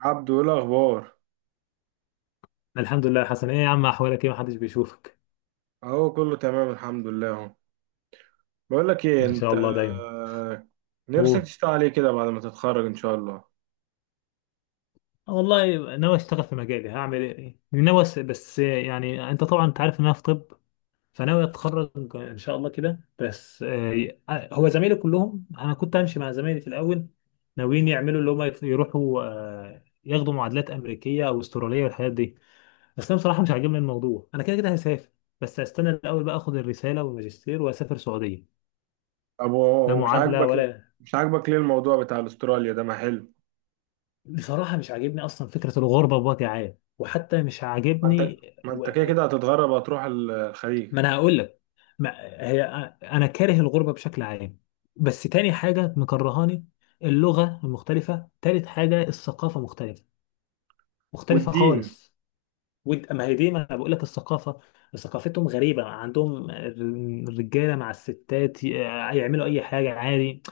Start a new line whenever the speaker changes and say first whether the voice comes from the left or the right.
right: عبدو، ايه الاخبار؟
left: الحمد لله يا حسن، ايه يا عم، احوالك ايه؟ محدش بيشوفك.
right: اهو كله تمام الحمد لله اهو. بقول لك ايه،
left: ان شاء
right: انت
left: الله دايما.
right: نفسك
left: هو
right: تشتغل عليه كده بعد ما تتخرج ان شاء الله؟
left: والله ناوي اشتغل في مجالي، هعمل ايه، ناوي. بس يعني انت طبعا انت عارف ان انا في طب، فناوي اتخرج ان شاء الله كده. بس هو زمايلي كلهم، انا كنت همشي مع زمايلي في الاول. ناويين يعملوا اللي هم يروحوا ياخدوا معادلات امريكيه او استراليه والحاجات دي. بس انا بصراحه مش عاجبني الموضوع، انا كده كده هسافر، بس هستنى الاول بقى اخد الرساله والماجستير واسافر سعوديه.
right: طب
left: لا
right: ومش
left: معادله
right: عاجبك.
left: ولا.
right: مش عاجبك ليه الموضوع بتاع استراليا ده؟ ما حلو.
left: بصراحة مش عاجبني أصلا فكرة الغربة بوجه عام، وحتى مش
right: ما انت
left: عاجبني.
right: ما
left: و...
right: انت كده كده هتتغرب، هتروح الخليج.
left: ما أنا هقول لك. ما... هي، أنا كاره الغربة بشكل عام. بس تاني حاجة مكرهاني اللغة المختلفة، تالت حاجة الثقافة مختلفة، مختلفة
right: والدين.
left: خالص. وانت ما هي دي، ما انا بقول لك، الثقافه ثقافتهم غريبه، عندهم الرجاله مع الستات يعملوا اي حاجه عادي.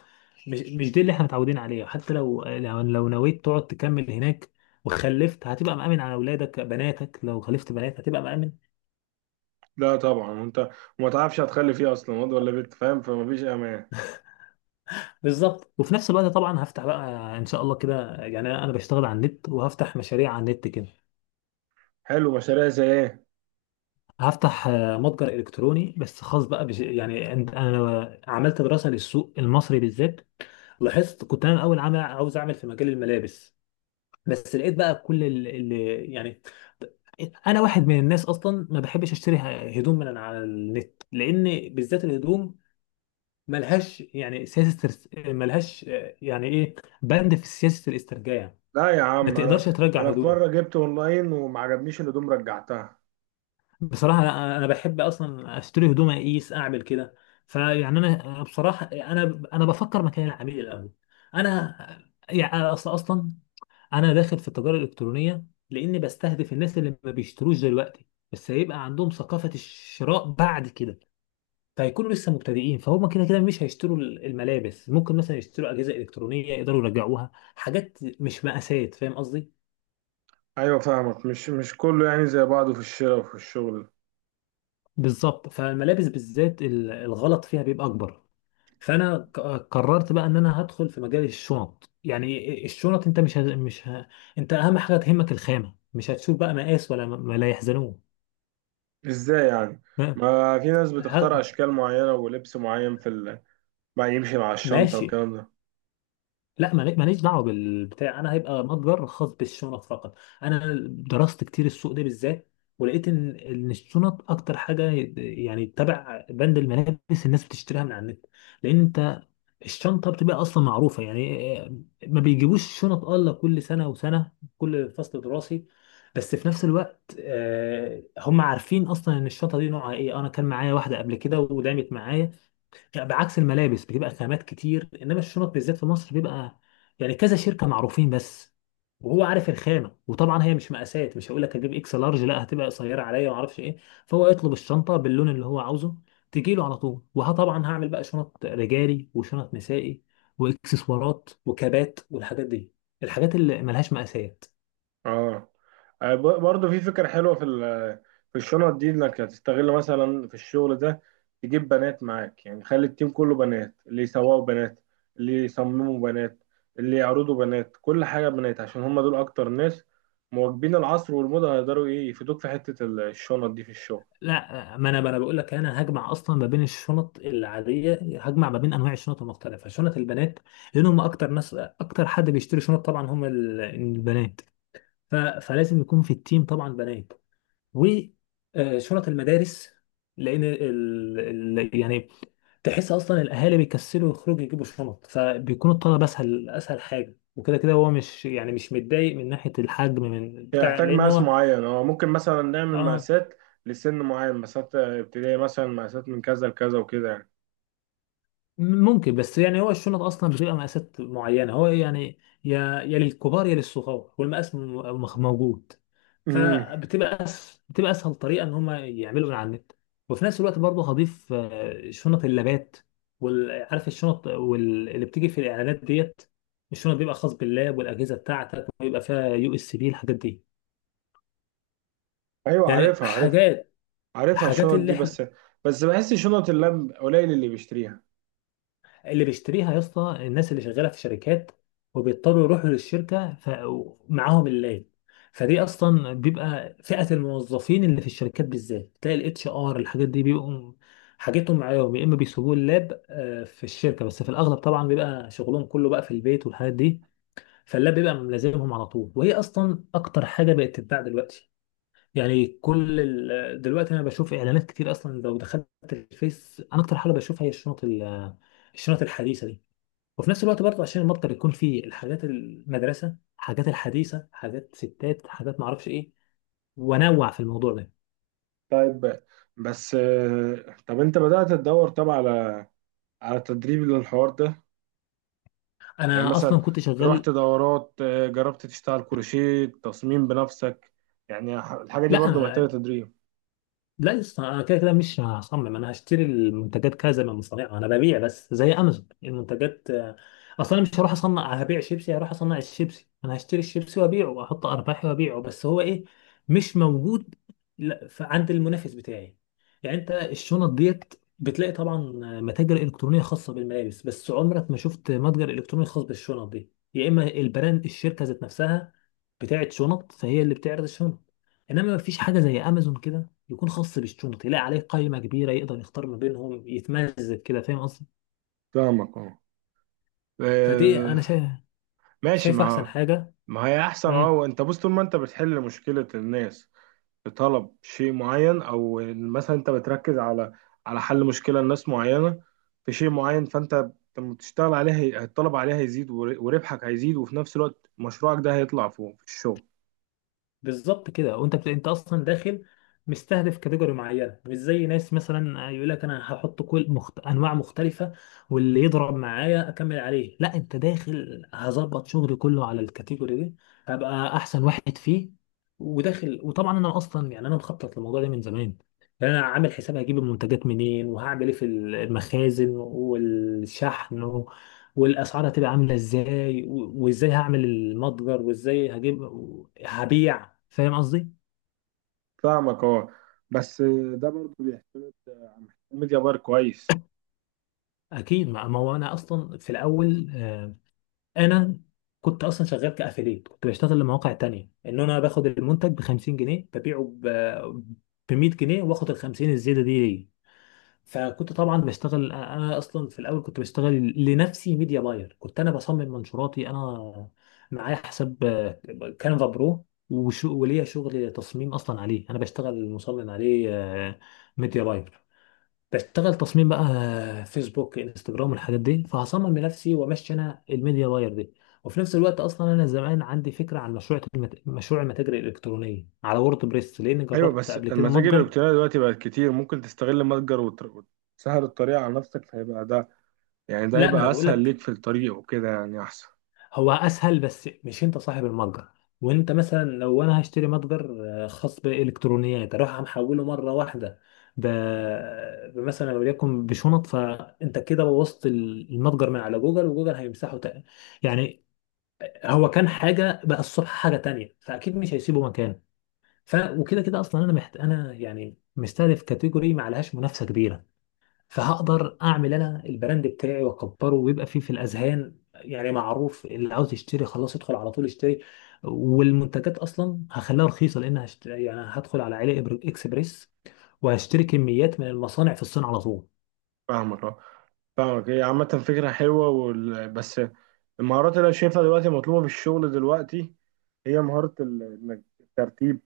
left: مش دي اللي احنا متعودين عليها. حتى لو نويت تقعد تكمل هناك وخلفت، هتبقى مأمن على اولادك؟ بناتك لو خلفت بنات هتبقى مأمن؟
right: لا طبعا. وانت وما تعرفش هتخلي فيه اصلا واد ولا بنت، فاهم؟ فما فيش امان.
left: بالظبط. وفي نفس الوقت طبعا هفتح بقى ان شاء الله كده، يعني انا بشتغل على النت، وهفتح مشاريع على النت كده.
right: حلو، مشاريع زي ايه؟
left: هفتح متجر الكتروني، بس خاص بقى انا عملت دراسه للسوق المصري بالذات. لاحظت، كنت انا الاول عامل عاوز اعمل في مجال الملابس، بس لقيت بقى كل اللي يعني، انا واحد من الناس اصلا ما بحبش اشتري هدوم من على النت، لان بالذات الهدوم ملهاش يعني سياسه ملهاش يعني ايه، بند في سياسه الاسترجاع،
right: لا يا
left: ما
right: عم،
left: تقدرش
right: انا
left: ترجع
right: انا في
left: هدوم.
right: مره جبت اونلاين وما عجبنيش الهدوم رجعتها.
left: بصراحه انا بحب اصلا اشتري هدوم اقيس اعمل كده. فيعني انا بصراحه انا بفكر مكان العميل الاول. انا يعني أصل اصلا انا داخل في التجاره الالكترونيه لاني بستهدف الناس اللي ما بيشتروش دلوقتي، بس هيبقى عندهم ثقافه الشراء بعد كده. فهيكونوا لسه مبتدئين، فهم كده كده مش هيشتروا الملابس، ممكن مثلا يشتروا اجهزه الكترونيه يقدروا يرجعوها، حاجات مش مقاسات. فاهم قصدي؟
right: ايوه فاهمك. مش كله يعني زي بعضه في الشراء وفي الشغل.
left: بالظبط. فالملابس بالذات الغلط فيها بيبقى اكبر. فانا ك- قررت بقى ان انا هدخل في مجال الشنط. يعني الشنط انت مش ه... مش ه... انت اهم حاجه تهمك الخامه، مش هتشوف بقى مقاس ولا لا يحزنون.
right: ازاي يعني؟ ما في ناس بتختار اشكال معينه ولبس معين ما يمشي مع الشنطه
left: ماشي.
right: والكلام ده.
left: لا ماليش دعوه بالبتاع، انا هيبقى متجر خاص بالشنط فقط. انا درست كتير السوق ده بالذات، ولقيت ان الشنط اكتر حاجه يعني تبع بند الملابس الناس بتشتريها من على النت، لان انت الشنطه بتبقى اصلا معروفه يعني ما بيجيبوش شنط الا كل سنه وسنه، كل فصل دراسي. بس في نفس الوقت هم عارفين اصلا ان الشنطه دي نوعها ايه. انا كان معايا واحده قبل كده ودامت معايا. بعكس الملابس بتبقى خامات كتير، انما الشنط بالذات في مصر بيبقى يعني كذا شركه معروفين بس، وهو عارف الخامه. وطبعا هي مش مقاسات، مش هقول لك هجيب اكس لارج، لا، هتبقى قصيره عليا وما اعرفش ايه. فهو يطلب الشنطه باللون اللي هو عاوزه تجي له على طول. وطبعا هعمل بقى شنط رجالي وشنط نسائي واكسسوارات وكبات والحاجات دي، الحاجات اللي ملهاش مقاسات.
right: اه. برضه في فكره حلوه في الشنط دي، انك هتستغل مثلا في الشغل ده، تجيب بنات معاك. يعني خلي التيم كله بنات، اللي يسوقوا بنات، اللي يصمموا بنات، اللي يعرضوا بنات، كل حاجه بنات، عشان هم دول اكتر ناس مواكبين العصر والموضه، هيقدروا ايه يفيدوك في حته الشنط دي في الشغل.
left: لا ما انا بقول لك انا هجمع اصلا ما بين الشنط العاديه، هجمع ما بين انواع الشنط المختلفه، شنط البنات، لان هم اكتر ناس، اكتر حد بيشتري شنط طبعا هم البنات. فلازم يكون في التيم طبعا بنات. وشنط المدارس، لان يعني تحس اصلا الاهالي بيكسلوا يخرجوا يجيبوا شنط، فبيكون الطلب اسهل، اسهل حاجه. وكده كده هو مش يعني مش متضايق من ناحيه الحجم من بتاع،
right: يحتاج
left: لان
right: مقاس
left: هو،
right: معين، هو ممكن مثلا نعمل
left: اه،
right: مقاسات لسن معين، مقاسات ابتدائي مثلا، مقاسات من كذا لكذا وكده يعني.
left: ممكن. بس يعني هو الشنط اصلا بتبقى مقاسات معينه، هو يعني يا للكبار يا للصغار، والمقاس موجود.
right: امم.
left: فبتبقى بتبقى اسهل طريقه ان هم يعملوا من على النت. وفي نفس الوقت برضه هضيف شنط اللابات، وعارف الشنط اللي بتيجي في الاعلانات ديت، الشنط بيبقى خاص باللاب والاجهزه بتاعتك، ويبقى فيها يو اس بي الحاجات دي.
right: ايوه
left: يعني
right: عارفها عارفها.
left: حاجات،
right: عارفها
left: حاجات
right: الشنط
left: اللي
right: دي.
left: احنا،
right: بس بحس شنط اللاب قليل اللي بيشتريها.
left: اللي بيشتريها يا اسطى الناس اللي شغاله في شركات وبيضطروا يروحوا للشركه معاهم اللاب. فدي اصلا بيبقى فئه الموظفين اللي في الشركات بالذات، تلاقي الاتش ار الحاجات دي بيبقوا حاجتهم معاهم، يا اما بيسيبوه اللاب في الشركه، بس في الاغلب طبعا بيبقى شغلهم كله بقى في البيت والحاجات دي. فاللاب بيبقى ملازمهم على طول، وهي اصلا اكتر حاجه بقت تتباع دلوقتي. يعني دلوقتي انا بشوف اعلانات كتير اصلا، لو دخلت الفيس انا اكتر حاجه بشوفها هي الشنط الحديثه دي. وفي نفس الوقت برضه عشان المتجر يكون فيه الحاجات، المدرسه، حاجات الحديثه، حاجات ستات، حاجات معرفش ايه، وانوع في الموضوع ده.
right: طيب. بس طب انت بدأت تدور طبعا على تدريب للحوار ده؟ يعني
left: انا
right: مثلا
left: اصلا كنت
right: رحت
left: شغال.
right: دورات، جربت تشتغل كروشيه، تصميم بنفسك؟ يعني الحاجة دي
left: لا.
right: برضو محتاجة تدريب.
left: لا يا اسطى، انا كده كده مش هصمم، انا هشتري المنتجات كذا من مصانع، انا ببيع بس زي امازون المنتجات اصلا. أنا مش هروح اصنع، هبيع شيبسي هروح اصنع الشيبسي؟ انا هشتري الشيبسي وابيعه واحط ارباحي وابيعه. بس هو ايه، مش موجود، لا عند المنافس بتاعي. يعني انت الشنط ديت بتلاقي طبعا متاجر الكترونيه خاصه بالملابس، بس عمرك ما شفت متجر الكتروني خاص بالشنط دي، يا اما البراند الشركه ذات نفسها بتاعت شنط فهي اللي بتعرض الشنط. انما مفيش حاجه زي امازون كده يكون خاص بالشنط، يلاقي عليه قائمة كبيرة يقدر يختار ما بينهم يتمزج كده. فاهم قصدي؟
right: فاهمك اه.
left: فدي
right: آه،
left: انا شايف،
right: ماشي.
left: شايف احسن
right: ما
left: حاجة.
right: ما هي احسن. اه.
left: مم.
right: وانت بص، طول ما انت بتحل مشكلة الناس بطلب شيء معين، او إن مثلا انت بتركز على حل مشكلة لناس معينة في شيء معين، فانت لما بتشتغل عليها الطلب عليها هيزيد وربحك هيزيد، وفي نفس الوقت مشروعك ده هيطلع فوق في الشغل.
left: بالظبط كده. وانت انت اصلا داخل مستهدف كاتيجوري معينه، مش زي ناس مثلا يقول لك انا هحط انواع مختلفه واللي يضرب معايا اكمل عليه. لا، انت داخل هظبط شغلي كله على الكاتيجوري دي، هبقى احسن واحد فيه. وداخل، وطبعا انا اصلا يعني انا مخطط للموضوع ده من زمان. يعني انا عامل حساب هجيب المنتجات منين، وهعمل ايه في المخازن والشحن، والاسعار هتبقى عامله ازاي، وازاي هعمل المتجر، وازاي هجيب هبيع. فاهم قصدي؟
right: فاهمك اه. بس ده برضه بيحتاج ميديا بار كويس.
left: اكيد. ما هو انا اصلا في الاول انا كنت اصلا شغال كافيليت، كنت بشتغل لمواقع تانية ان انا باخد المنتج ب 50 جنيه ببيعه ب 100 جنيه، واخد ال 50 الزياده دي. فكنت طبعا بشتغل، انا اصلا في الاول كنت بشتغل لنفسي ميديا باير، كنت انا بصمم منشوراتي انا، معايا حساب كانفا برو وليا شغل تصميم اصلا عليه، انا بشتغل مصمم عليه ميديا باير. بشتغل تصميم بقى فيسبوك، انستجرام، الحاجات دي، فهصمم لنفسي وامشي انا الميديا باير دي. وفي نفس الوقت اصلا انا زمان عندي فكره عن مشروع المتاجر الالكترونيه على وورد بريس، لان
right: ايوه
left: جربت
right: بس
left: قبل كده
right: المتاجر
left: متجر.
right: الالكترونية دلوقتي بقت كتير، ممكن تستغل متجر وتسهل الطريق على نفسك، فهيبقى ده، يعني ده
left: لا ما انا
right: هيبقى
left: بقول
right: اسهل
left: لك،
right: ليك في الطريق وكده يعني احسن.
left: هو اسهل بس مش انت صاحب المتجر. وانت مثلا لو انا هشتري متجر خاص بالالكترونيات اروح محوله مره واحده ب... مثلا وليكن بشنط، فانت كده بوظت المتجر من على جوجل، وجوجل هيمسحه تاني. يعني هو كان حاجه بقى الصبح حاجه تانية، فاكيد مش هيسيبه مكان. ف، وكده كده اصلا انا يعني مستهدف كاتيجوري ما عليهاش منافسه كبيره، فهقدر اعمل انا البراند بتاعي واكبره ويبقى فيه في الاذهان، يعني معروف، اللي عاوز يشتري خلاص يدخل على طول يشتري. والمنتجات اصلا هخليها رخيصه، لان يعني هدخل على علي اكسبريس وهشتري كميات من المصانع في الصين على طول.
right: فاهمك اه. فاهمك، هي عامة فكرة حلوة بس المهارات اللي أنا شايفها دلوقتي مطلوبة في الشغل دلوقتي هي مهارة إنك الترتيب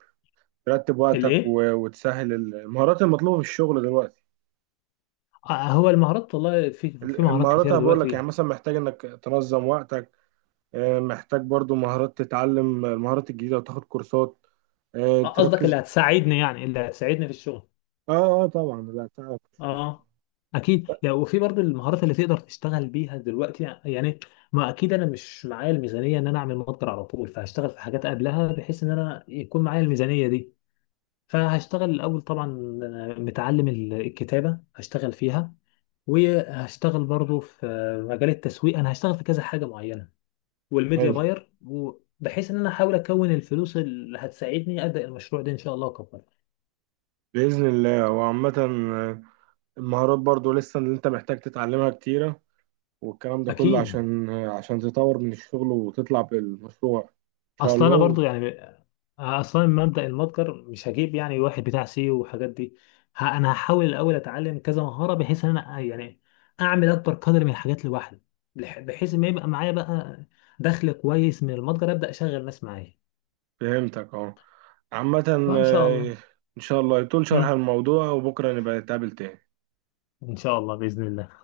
right: ترتب وقتك
left: الايه؟
right: وتسهل المهارات المطلوبة في الشغل دلوقتي.
left: هو المهارات، والله في في مهارات
right: المهارات،
left: كتيره
right: أنا بقول لك يعني
left: دلوقتي.
right: مثلا محتاج إنك تنظم وقتك، محتاج برضو مهارات، تتعلم المهارات الجديدة وتاخد كورسات،
left: قصدك اللي
right: تركز.
left: هتساعدني يعني، اللي هتساعدني في الشغل.
right: اه. اه طبعا، لا تعرف.
left: اه. اكيد. يعني وفي برضه المهارات اللي تقدر تشتغل بيها دلوقتي، يعني ما اكيد انا مش معايا الميزانيه ان انا اعمل ماستر على طول، فهشتغل في حاجات قبلها بحيث ان انا يكون معايا الميزانيه دي. فهشتغل الاول طبعا، متعلم الكتابه هشتغل فيها، وهشتغل برضه في مجال التسويق، انا هشتغل في كذا حاجه معينه، والميديا
right: حلو.
left: باير، بحيث ان انا احاول اكون الفلوس اللي هتساعدني ابدا المشروع ده ان شاء الله اكبر.
right: بإذن الله. وعامة المهارات برضو لسه اللي انت محتاج تتعلمها كتيرة، والكلام ده كله
left: اكيد.
right: عشان تطور من الشغل وتطلع بالمشروع ان شاء
left: اصل
right: الله
left: انا برضو يعني اصلا من مبدأ المتجر مش هجيب يعني واحد بتاع سيو والحاجات دي، انا هحاول الاول اتعلم كذا مهارة بحيث ان انا يعني اعمل اكبر قدر من الحاجات لوحدي، بحيث ما يبقى معايا بقى دخل كويس من المتجر ابدأ اشغل ناس معايا.
right: فهمتك اه. عامة
left: فان شاء الله.
right: ان شاء الله يطول شرح
left: امم
right: الموضوع وبكرة نبقى نتقابل تاني.
left: ان شاء الله بإذن الله.